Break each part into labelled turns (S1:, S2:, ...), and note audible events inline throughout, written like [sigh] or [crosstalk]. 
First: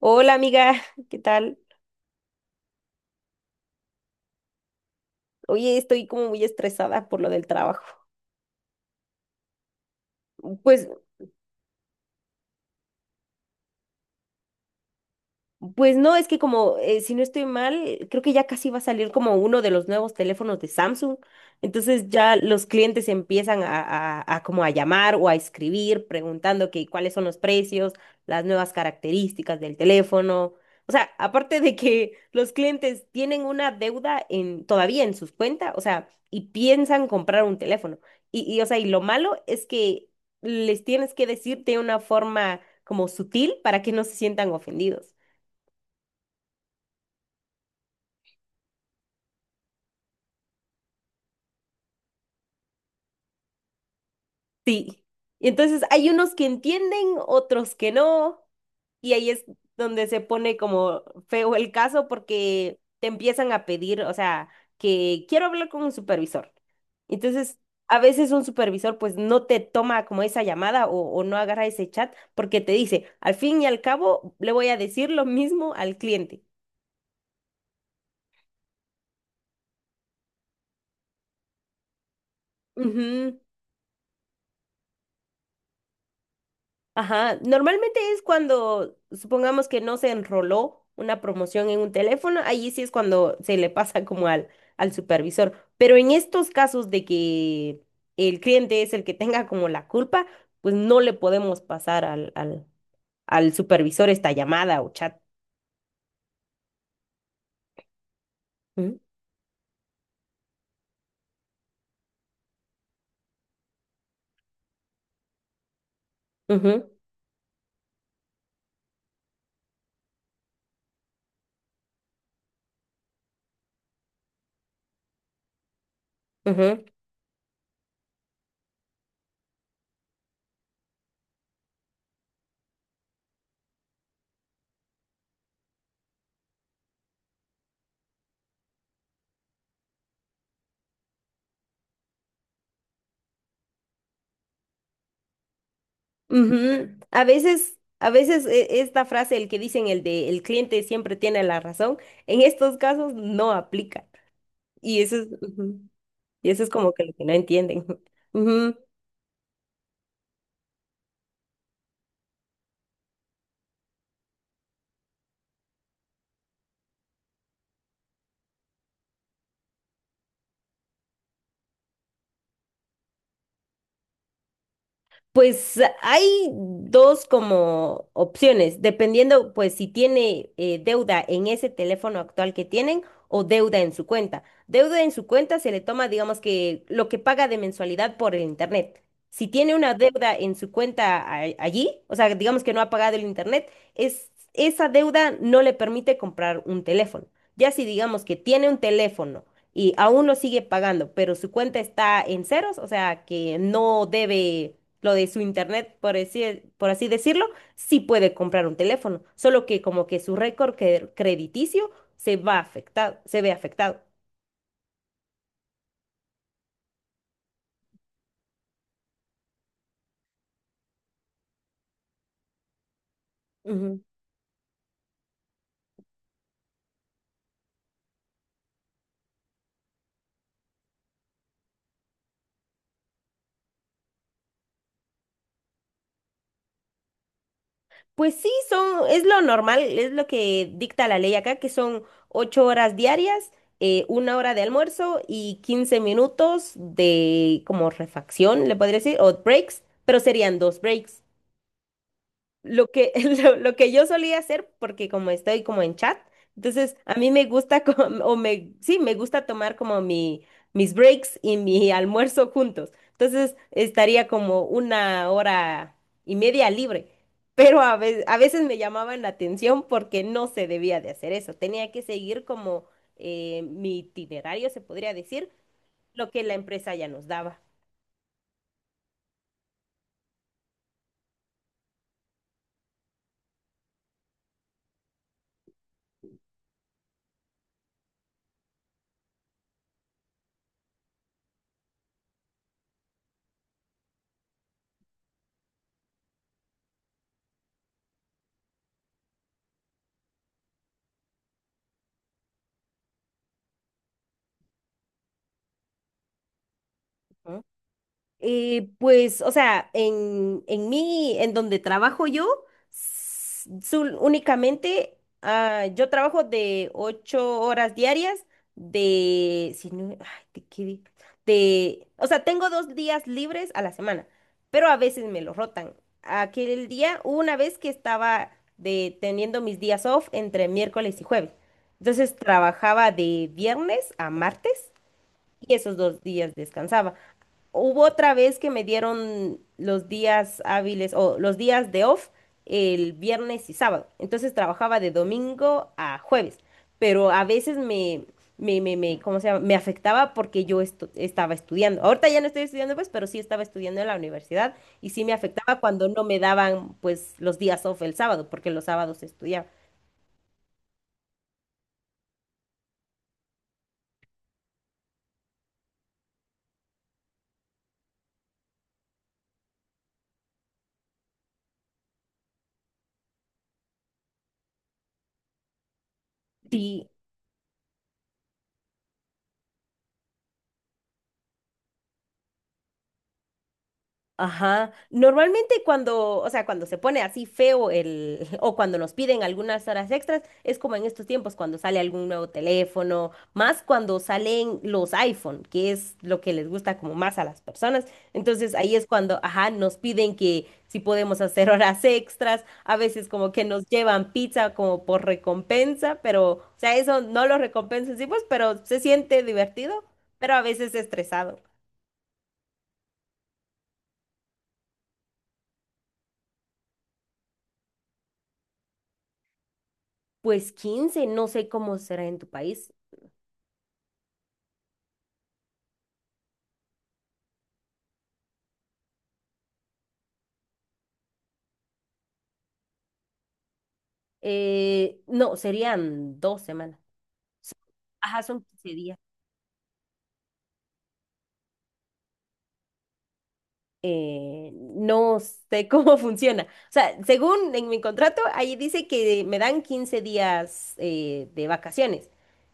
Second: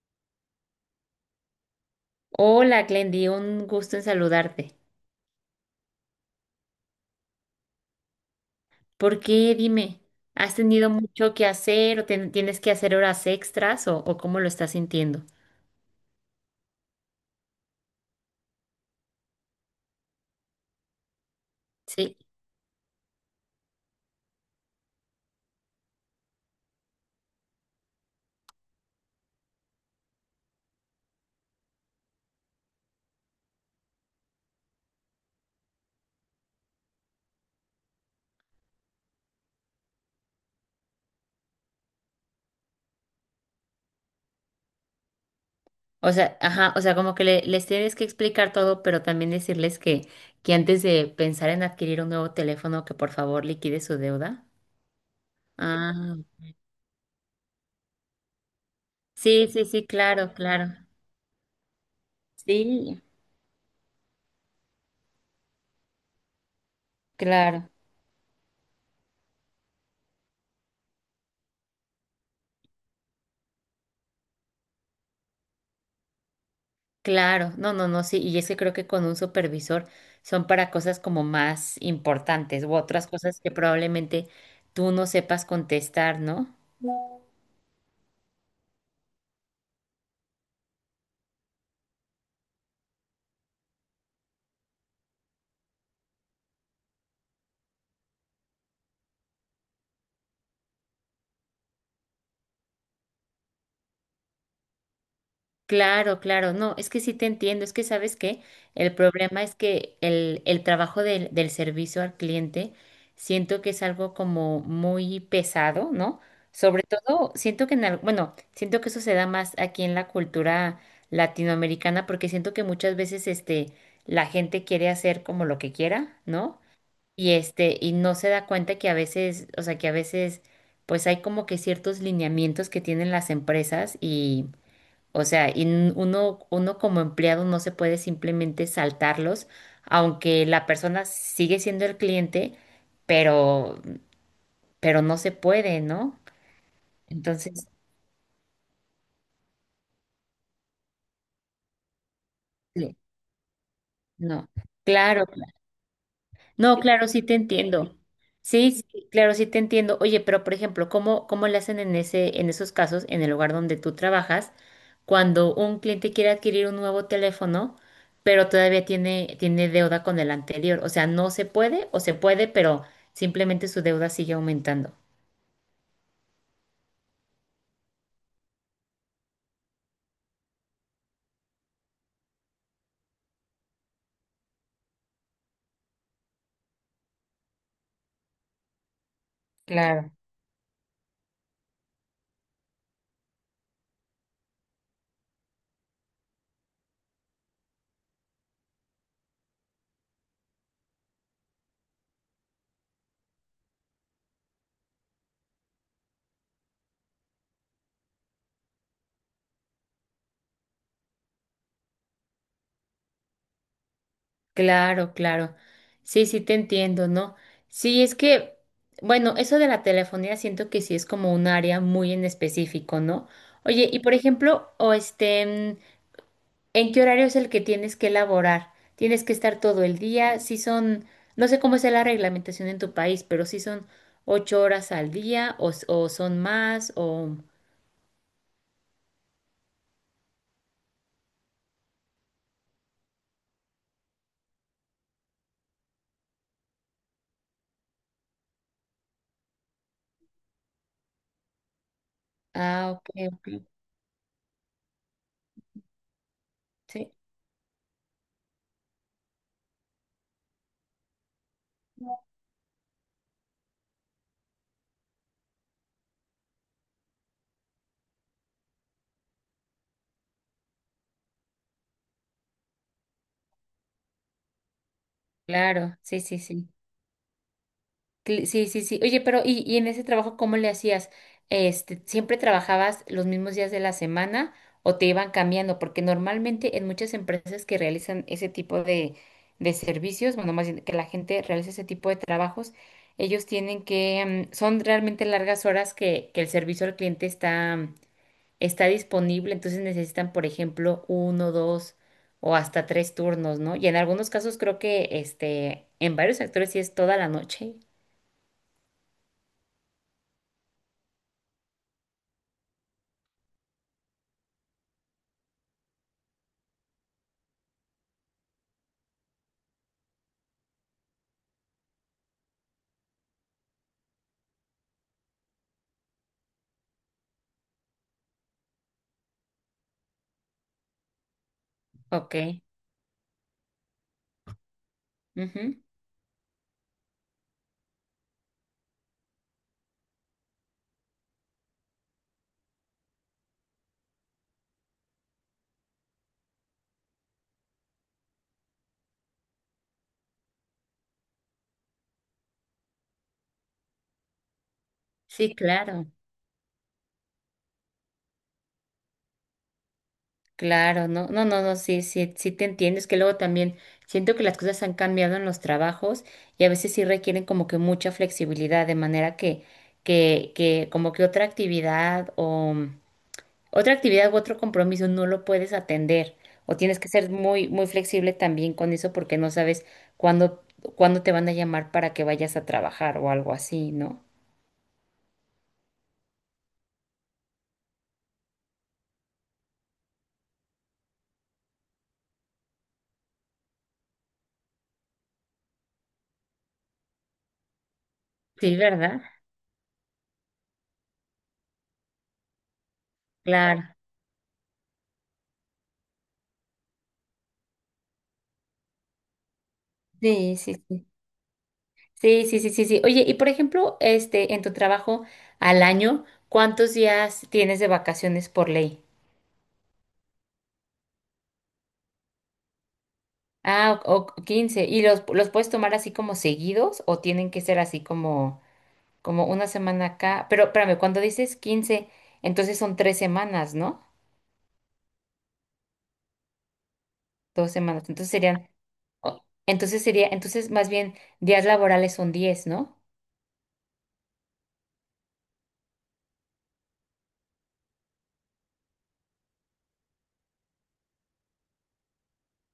S1: Hola amiga, ¿qué tal?
S2: Hola, Glendy, un gusto en saludarte.
S1: Oye, estoy como muy estresada por lo del trabajo.
S2: ¿Por qué? Dime, ¿has
S1: Pues
S2: tenido mucho que hacer o tienes que hacer horas extras o cómo lo estás sintiendo?
S1: Pues no, es que como, si no estoy mal, creo que ya casi va a salir como uno de los nuevos teléfonos de Samsung. Entonces
S2: Sí.
S1: ya los clientes empiezan a como a llamar o a escribir preguntando que cuáles son los precios, las nuevas características del teléfono. O sea, aparte de que los clientes tienen una deuda en, todavía en sus cuentas, o sea, y piensan comprar un teléfono. O sea, y lo malo es que les tienes que decir de una forma como sutil para que no se sientan ofendidos.
S2: O sea, ajá, o sea, como que les tienes que explicar todo, pero también decirles que antes de pensar en adquirir un nuevo teléfono, que por favor liquide su deuda.
S1: Sí. Y entonces hay
S2: Ah,
S1: unos que entienden, otros que no, y ahí es
S2: sí, sí, sí,
S1: donde se
S2: claro,
S1: pone
S2: claro.
S1: como feo el caso porque
S2: Sí,
S1: te empiezan a pedir, o sea, que quiero hablar con un supervisor. Entonces,
S2: claro.
S1: a veces un supervisor pues no te toma como esa llamada o no agarra ese chat porque te dice, al fin y al cabo, le voy a decir lo mismo al cliente.
S2: Claro, no, no, no, sí, y es que creo que con un supervisor son para cosas como más importantes u otras
S1: Ujú.
S2: cosas que probablemente tú no sepas contestar, ¿no?
S1: Ajá, normalmente es cuando, supongamos que no se enroló una promoción en un teléfono, ahí sí es cuando se le pasa [laughs] como al supervisor. Pero en estos casos de que el cliente es el que tenga como la culpa, pues no le podemos pasar al supervisor esta llamada o chat.
S2: Claro, claro, no, es que sí te entiendo, es que sabes que el
S1: ¿Mm?
S2: problema es que el trabajo del servicio al cliente siento que es algo como muy pesado, ¿no?
S1: Ujú,
S2: Sobre todo, siento que en bueno, siento que eso se da más aquí en la cultura latinoamericana porque siento que muchas veces este, la gente quiere hacer como lo que quiera, ¿no?
S1: ujú,
S2: Y este, y no se da cuenta que a veces, o sea, que a veces pues hay como que ciertos lineamientos que tienen las empresas, o sea, y uno como empleado no se puede simplemente saltarlos, aunque la persona sigue siendo el cliente, pero, pero, no se puede, ¿no?
S1: ujú.
S2: Entonces,
S1: A veces esta frase, el que dicen el de el cliente siempre tiene la razón, en estos
S2: le-
S1: casos no aplica.
S2: no.
S1: Y eso
S2: Claro,
S1: es... ujú. Y eso es
S2: no,
S1: como que
S2: claro,
S1: lo
S2: sí
S1: que no
S2: te
S1: entienden.
S2: entiendo.
S1: [laughs]
S2: Sí,
S1: Ujú.
S2: sí, claro, sí te entiendo. Oye, pero por ejemplo, ¿cómo le hacen en ese, en esos casos, en el lugar donde tú trabajas, cuando un cliente quiere adquirir un nuevo teléfono, pero todavía tiene deuda con el anterior? O sea, no se puede o se puede, pero simplemente su deuda sigue aumentando.
S1: Pues hay dos como opciones, dependiendo pues si tiene deuda en ese teléfono actual que tienen o deuda en su cuenta. Deuda en su cuenta se le toma, digamos que lo que paga de mensualidad por el internet. Si tiene una
S2: Claro.
S1: deuda en su cuenta allí, o sea, digamos que no ha pagado el internet, esa deuda no le permite comprar un teléfono. Ya si digamos que tiene un teléfono y aún lo sigue pagando, pero su cuenta está en ceros, o sea, que no debe lo de su internet, por así decirlo, sí puede comprar un teléfono, solo que como que su récord crediticio se ve afectado.
S2: Claro, claro. Sí, sí te entiendo, ¿no? Sí, es que, bueno, eso de la telefonía siento que sí es como un área muy en específico, ¿no? Oye, y
S1: Ujú.
S2: por ejemplo, o este, ¿en qué horario es el que tienes que elaborar? ¿Tienes que estar todo el día? Si son, no sé cómo es la reglamentación en tu país, pero si son 8 horas al día o, o son más o...
S1: Pues sí, es lo normal, es lo que dicta la ley acá, que son ocho horas diarias, una hora de almuerzo y 15 minutos de como refacción, le podría decir, o breaks, pero serían dos breaks. Lo
S2: Ah, ok,
S1: que, [laughs]
S2: ok.
S1: lo que yo solía hacer, porque como estoy como en chat, entonces
S2: Sí,
S1: a mí me gusta, [laughs] sí, me gusta tomar como mis breaks y mi [laughs] almuerzo juntos. Entonces estaría como una hora y media libre. Pero a veces me llamaban la atención porque no se debía de hacer eso. Tenía que seguir como mi itinerario, se podría decir,
S2: claro, sí,
S1: lo
S2: sí,
S1: que la
S2: sí.
S1: empresa ya nos daba.
S2: Sí, sí, sí. Oye, pero y en ese trabajo cómo le hacías? Este, ¿siempre trabajabas los mismos días de la semana o te iban cambiando? Porque normalmente en muchas empresas que realizan ese tipo de servicios, bueno, más bien que la gente realiza ese tipo de trabajos, ellos tienen que, mm, son realmente largas horas que, el servicio al cliente está disponible, entonces necesitan, por ejemplo, uno, dos o hasta tres turnos, ¿no? Y en algunos casos creo que, este, en varios sectores sí es toda la
S1: Ujú.
S2: noche.
S1: O sea, en mí, en donde trabajo yo, únicamente yo trabajo de ocho horas diarias, de, si no, ay, ¿de qué di- de- o sea, tengo dos días libres a la semana, pero a veces me lo rotan. Aquel día, hubo una vez que estaba teniendo mis días off entre miércoles y jueves, entonces
S2: Ok,
S1: trabajaba de viernes a martes y
S2: ujú.
S1: esos dos días descansaba. Hubo otra vez que me dieron los días hábiles o los días de off el viernes y sábado. Entonces trabajaba de domingo a jueves, pero a veces ¿cómo se llama? Me afectaba porque yo estaba estudiando. Ahorita ya no estoy estudiando, pues, pero sí estaba estudiando en la universidad y sí me
S2: Sí,
S1: afectaba cuando
S2: claro,
S1: no me daban, pues, los días off el sábado, porque los sábados estudiaba.
S2: claro, no, no, no, no, sí, sí, sí te entiendo. Es que luego también siento que las cosas han cambiado en los trabajos y a veces sí requieren como que mucha flexibilidad, de manera que, como que otra actividad o otra actividad u otro compromiso no lo puedes atender o tienes
S1: Sí.
S2: que ser muy, muy flexible también con eso porque no sabes cuándo, cuándo te van a llamar para que vayas a trabajar o algo así, ¿no?
S1: Ajá. Normalmente cuando, o sea, cuando se pone así feo el, [laughs] o cuando nos piden algunas horas extras, es como en estos tiempos cuando sale algún nuevo teléfono, más cuando salen los iPhone, que es lo que les gusta como más a las personas. Entonces
S2: Sí,
S1: ahí es
S2: ¿verdad?
S1: cuando, ajá, nos piden que si podemos hacer [laughs] horas extras, a veces como que nos
S2: Claro.
S1: llevan pizza como por recompensa, pero, o sea, eso no lo recompensa, sí, pues, pero se siente divertido, pero
S2: Sí,
S1: a
S2: sí,
S1: veces
S2: sí.
S1: estresado.
S2: Sí, sí, sí, sí, sí. Oye, y por ejemplo, este, en tu trabajo al año, ¿cuántos días tienes de vacaciones por ley?
S1: Pues 15, no sé cómo será en tu país.
S2: Ah, o 15. ¿Y los puedes tomar así como seguidos o tienen que ser así como, como una semana acá? Pero espérame, cuando dices 15, entonces son 3 semanas, ¿no?
S1: No, serían dos semanas.
S2: Dos semanas. Entonces
S1: Ajá, son
S2: serían,
S1: 15 días.
S2: entonces más bien días laborales son 10, ¿no?
S1: No sé cómo [laughs] funciona. O sea, según en mi contrato, ahí dice que me dan 15 días de vacaciones,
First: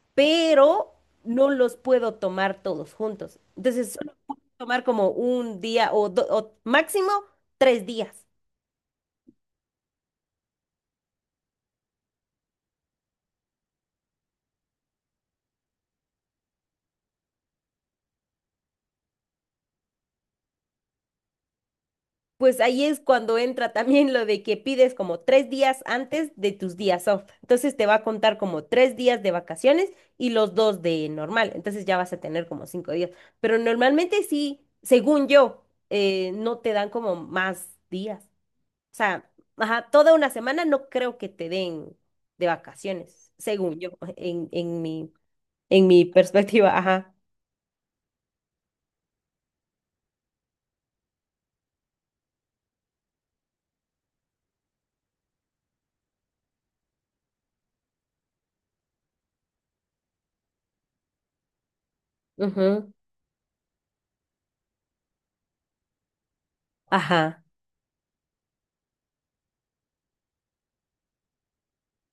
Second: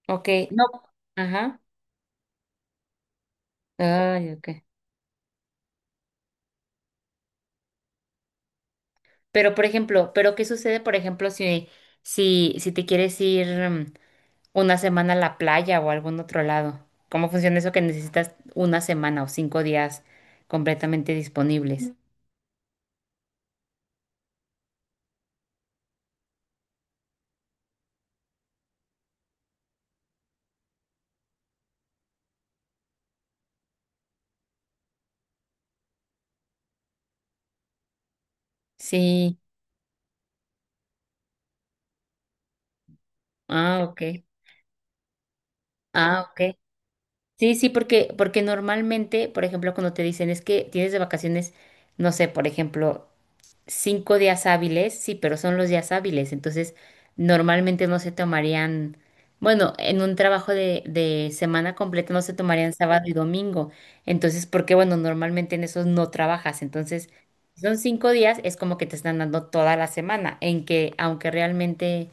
S2: Ok, no.
S1: pero no
S2: Ajá.
S1: los puedo tomar todos juntos. Entonces, solo
S2: Ay,
S1: puedo
S2: ok.
S1: tomar como un día o o máximo tres días.
S2: Pero, por ejemplo, pero ¿qué sucede, por ejemplo, si te quieres ir una semana a la playa o a algún otro lado? ¿Cómo funciona eso que necesitas una semana o 5 días completamente disponibles?
S1: Pues ahí es cuando entra también lo de que pides como tres días antes de tus días off. Entonces te va a contar como tres días de vacaciones y los dos de normal. Entonces ya vas a tener como cinco días. Pero normalmente sí, según yo, no te dan como más días. O sea,
S2: Sí.
S1: ajá, toda una semana no creo que te den de vacaciones, según
S2: Ah,
S1: yo,
S2: ok.
S1: en, en mi, en mi
S2: Ah, ok.
S1: perspectiva. Ajá.
S2: Sí, sí, porque, porque normalmente, por ejemplo, cuando te dicen es que tienes de vacaciones, no sé, por ejemplo, 5 días hábiles, sí, pero son los días hábiles, entonces normalmente no se tomarían, bueno, en un trabajo de semana completa no se tomarían
S1: Ujú,
S2: sábado y domingo, entonces, porque bueno, normalmente en esos no trabajas, entonces,
S1: Ajá.
S2: si son 5 días, es como que te están dando toda la semana, en que aunque realmente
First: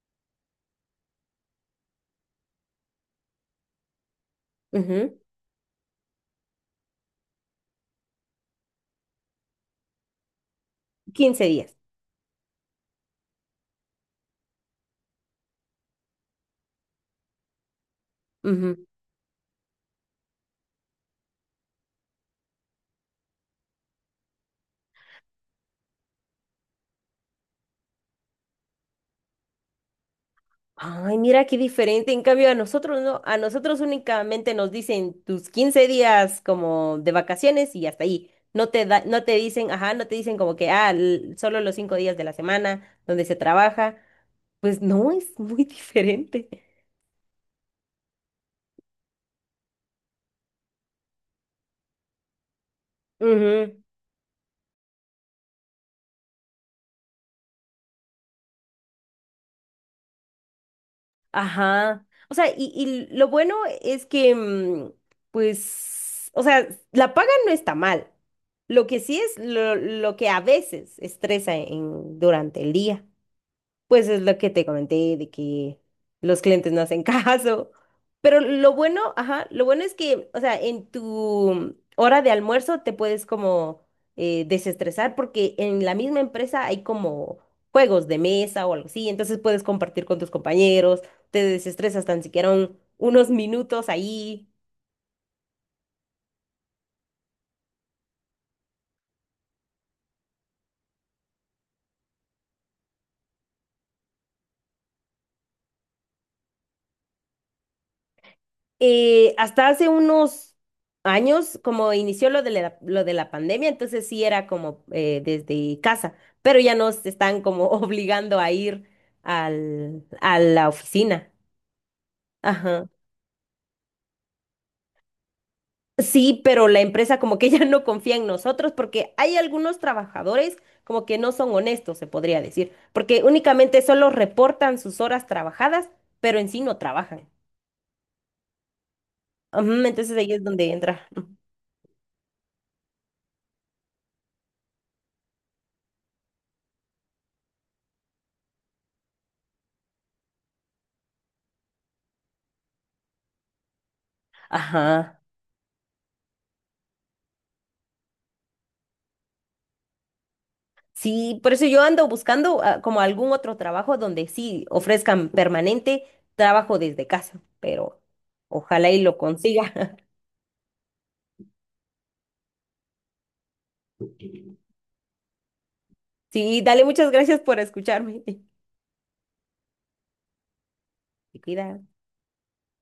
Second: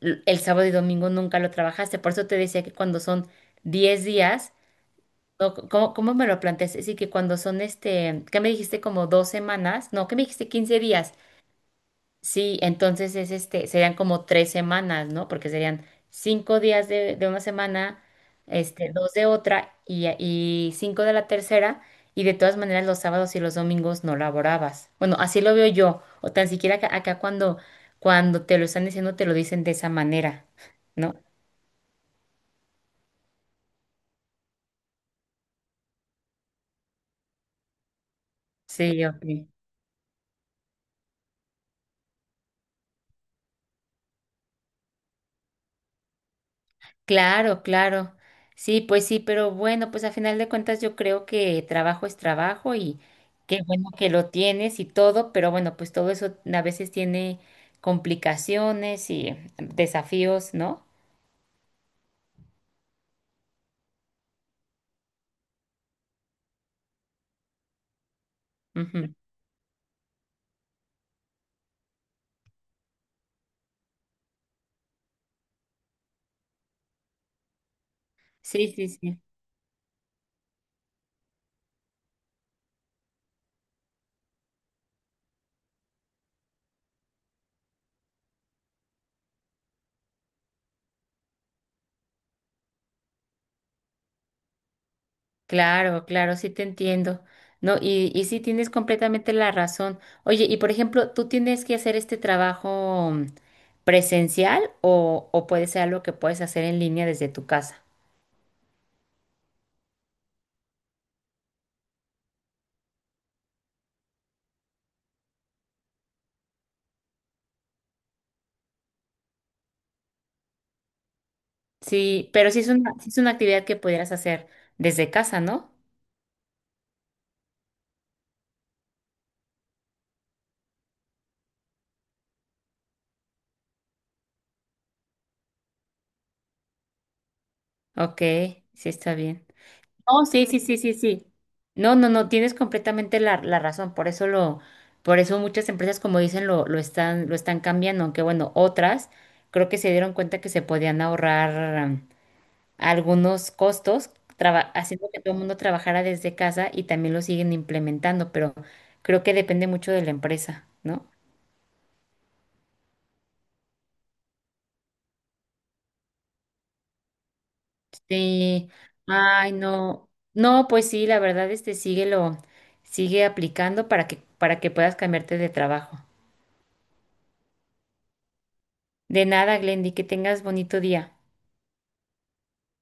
S2: el sábado y domingo nunca lo trabajaste, por eso te decía que cuando son 10 días,
S1: Ujú,
S2: no, ¿cómo me lo planteaste? Sí, que cuando son este, ¿qué me dijiste? Como dos semanas, no, ¿qué me dijiste? 15 días.
S1: 15 días.
S2: Sí, entonces es este, serían como 3 semanas, ¿no? Porque serían 5 días de, de una semana, este, dos de otra y 5 de la tercera, y de todas maneras los sábados y los domingos no laborabas. Bueno, así lo veo yo, o tan siquiera acá, acá cuando, cuando te lo están diciendo, te lo dicen de esa manera, ¿no?
S1: Ay, mira qué diferente. En cambio, a nosotros no, a nosotros únicamente nos dicen tus 15 días como de vacaciones y hasta ahí. No te da,
S2: Sí,
S1: no
S2: ok.
S1: te dicen, ajá, no te dicen como que, ah, solo los cinco días de la semana donde se trabaja. Pues no, es muy [laughs] diferente.
S2: Claro, claro. Sí, pues sí, pero bueno, pues a final de cuentas yo creo que trabajo es trabajo y qué
S1: Ujú,
S2: bueno que lo tienes y todo, pero bueno, pues todo eso a veces tiene complicaciones y desafíos, ¿no?
S1: Ajá. O sea, y lo bueno es que, o sea, la paga no está mal. Lo que
S2: Ujú.
S1: sí es lo que a veces estresa en, durante el día. Pues es lo que te comenté de que los clientes no hacen [laughs] caso. Pero
S2: Sí,
S1: lo
S2: sí,
S1: bueno,
S2: sí.
S1: ajá, lo bueno es que, o sea, en tu hora de almuerzo te puedes como desestresar porque en la misma empresa hay como juegos de mesa o algo así, entonces puedes compartir con tus compañeros, te desestresas tan siquiera unos minutos ahí.
S2: Claro, claro, sí te entiendo. No, y sí tienes completamente la razón. Oye, y por ejemplo, ¿tú tienes que hacer este trabajo presencial o puede ser algo que puedes hacer en línea desde tu casa?
S1: Hasta hace unos años, como inició lo de lo de la pandemia, entonces sí era como desde casa, pero ya nos están como [laughs] obligando a ir a la oficina.
S2: Sí, pero
S1: Ajá.
S2: sí es una actividad que pudieras hacer desde casa, ¿no?
S1: Sí, pero la empresa como que [laughs] ya no confía en nosotros porque hay algunos trabajadores como que no son honestos, se podría decir, porque únicamente solo reportan sus horas trabajadas, pero en sí no trabajan.
S2: Ok, sí está bien.
S1: Ujú, entonces
S2: Oh,
S1: ahí es
S2: sí, sí,
S1: donde
S2: sí, sí,
S1: entra.
S2: sí. No, no, no, tienes completamente la, la razón. Por eso muchas empresas, como dicen, lo están cambiando, aunque bueno, otras creo que se dieron cuenta que se podían ahorrar algunos costos, haciendo que
S1: Ajá.
S2: todo el mundo trabajara desde casa y también lo siguen implementando, pero creo que depende mucho de la empresa, ¿no?
S1: Sí, por eso yo ando buscando como algún otro trabajo donde sí ofrezcan permanente trabajo desde casa, pero
S2: Sí,
S1: ojalá y lo
S2: ay,
S1: consiga. [laughs]
S2: no, no, pues sí, la verdad, este, síguelo, sigue aplicando para que, puedas cambiarte de trabajo.
S1: Sí, dale, muchas gracias por escucharme. [laughs]
S2: De nada, Glendy, que tengas bonito día.
S1: Te cuidas.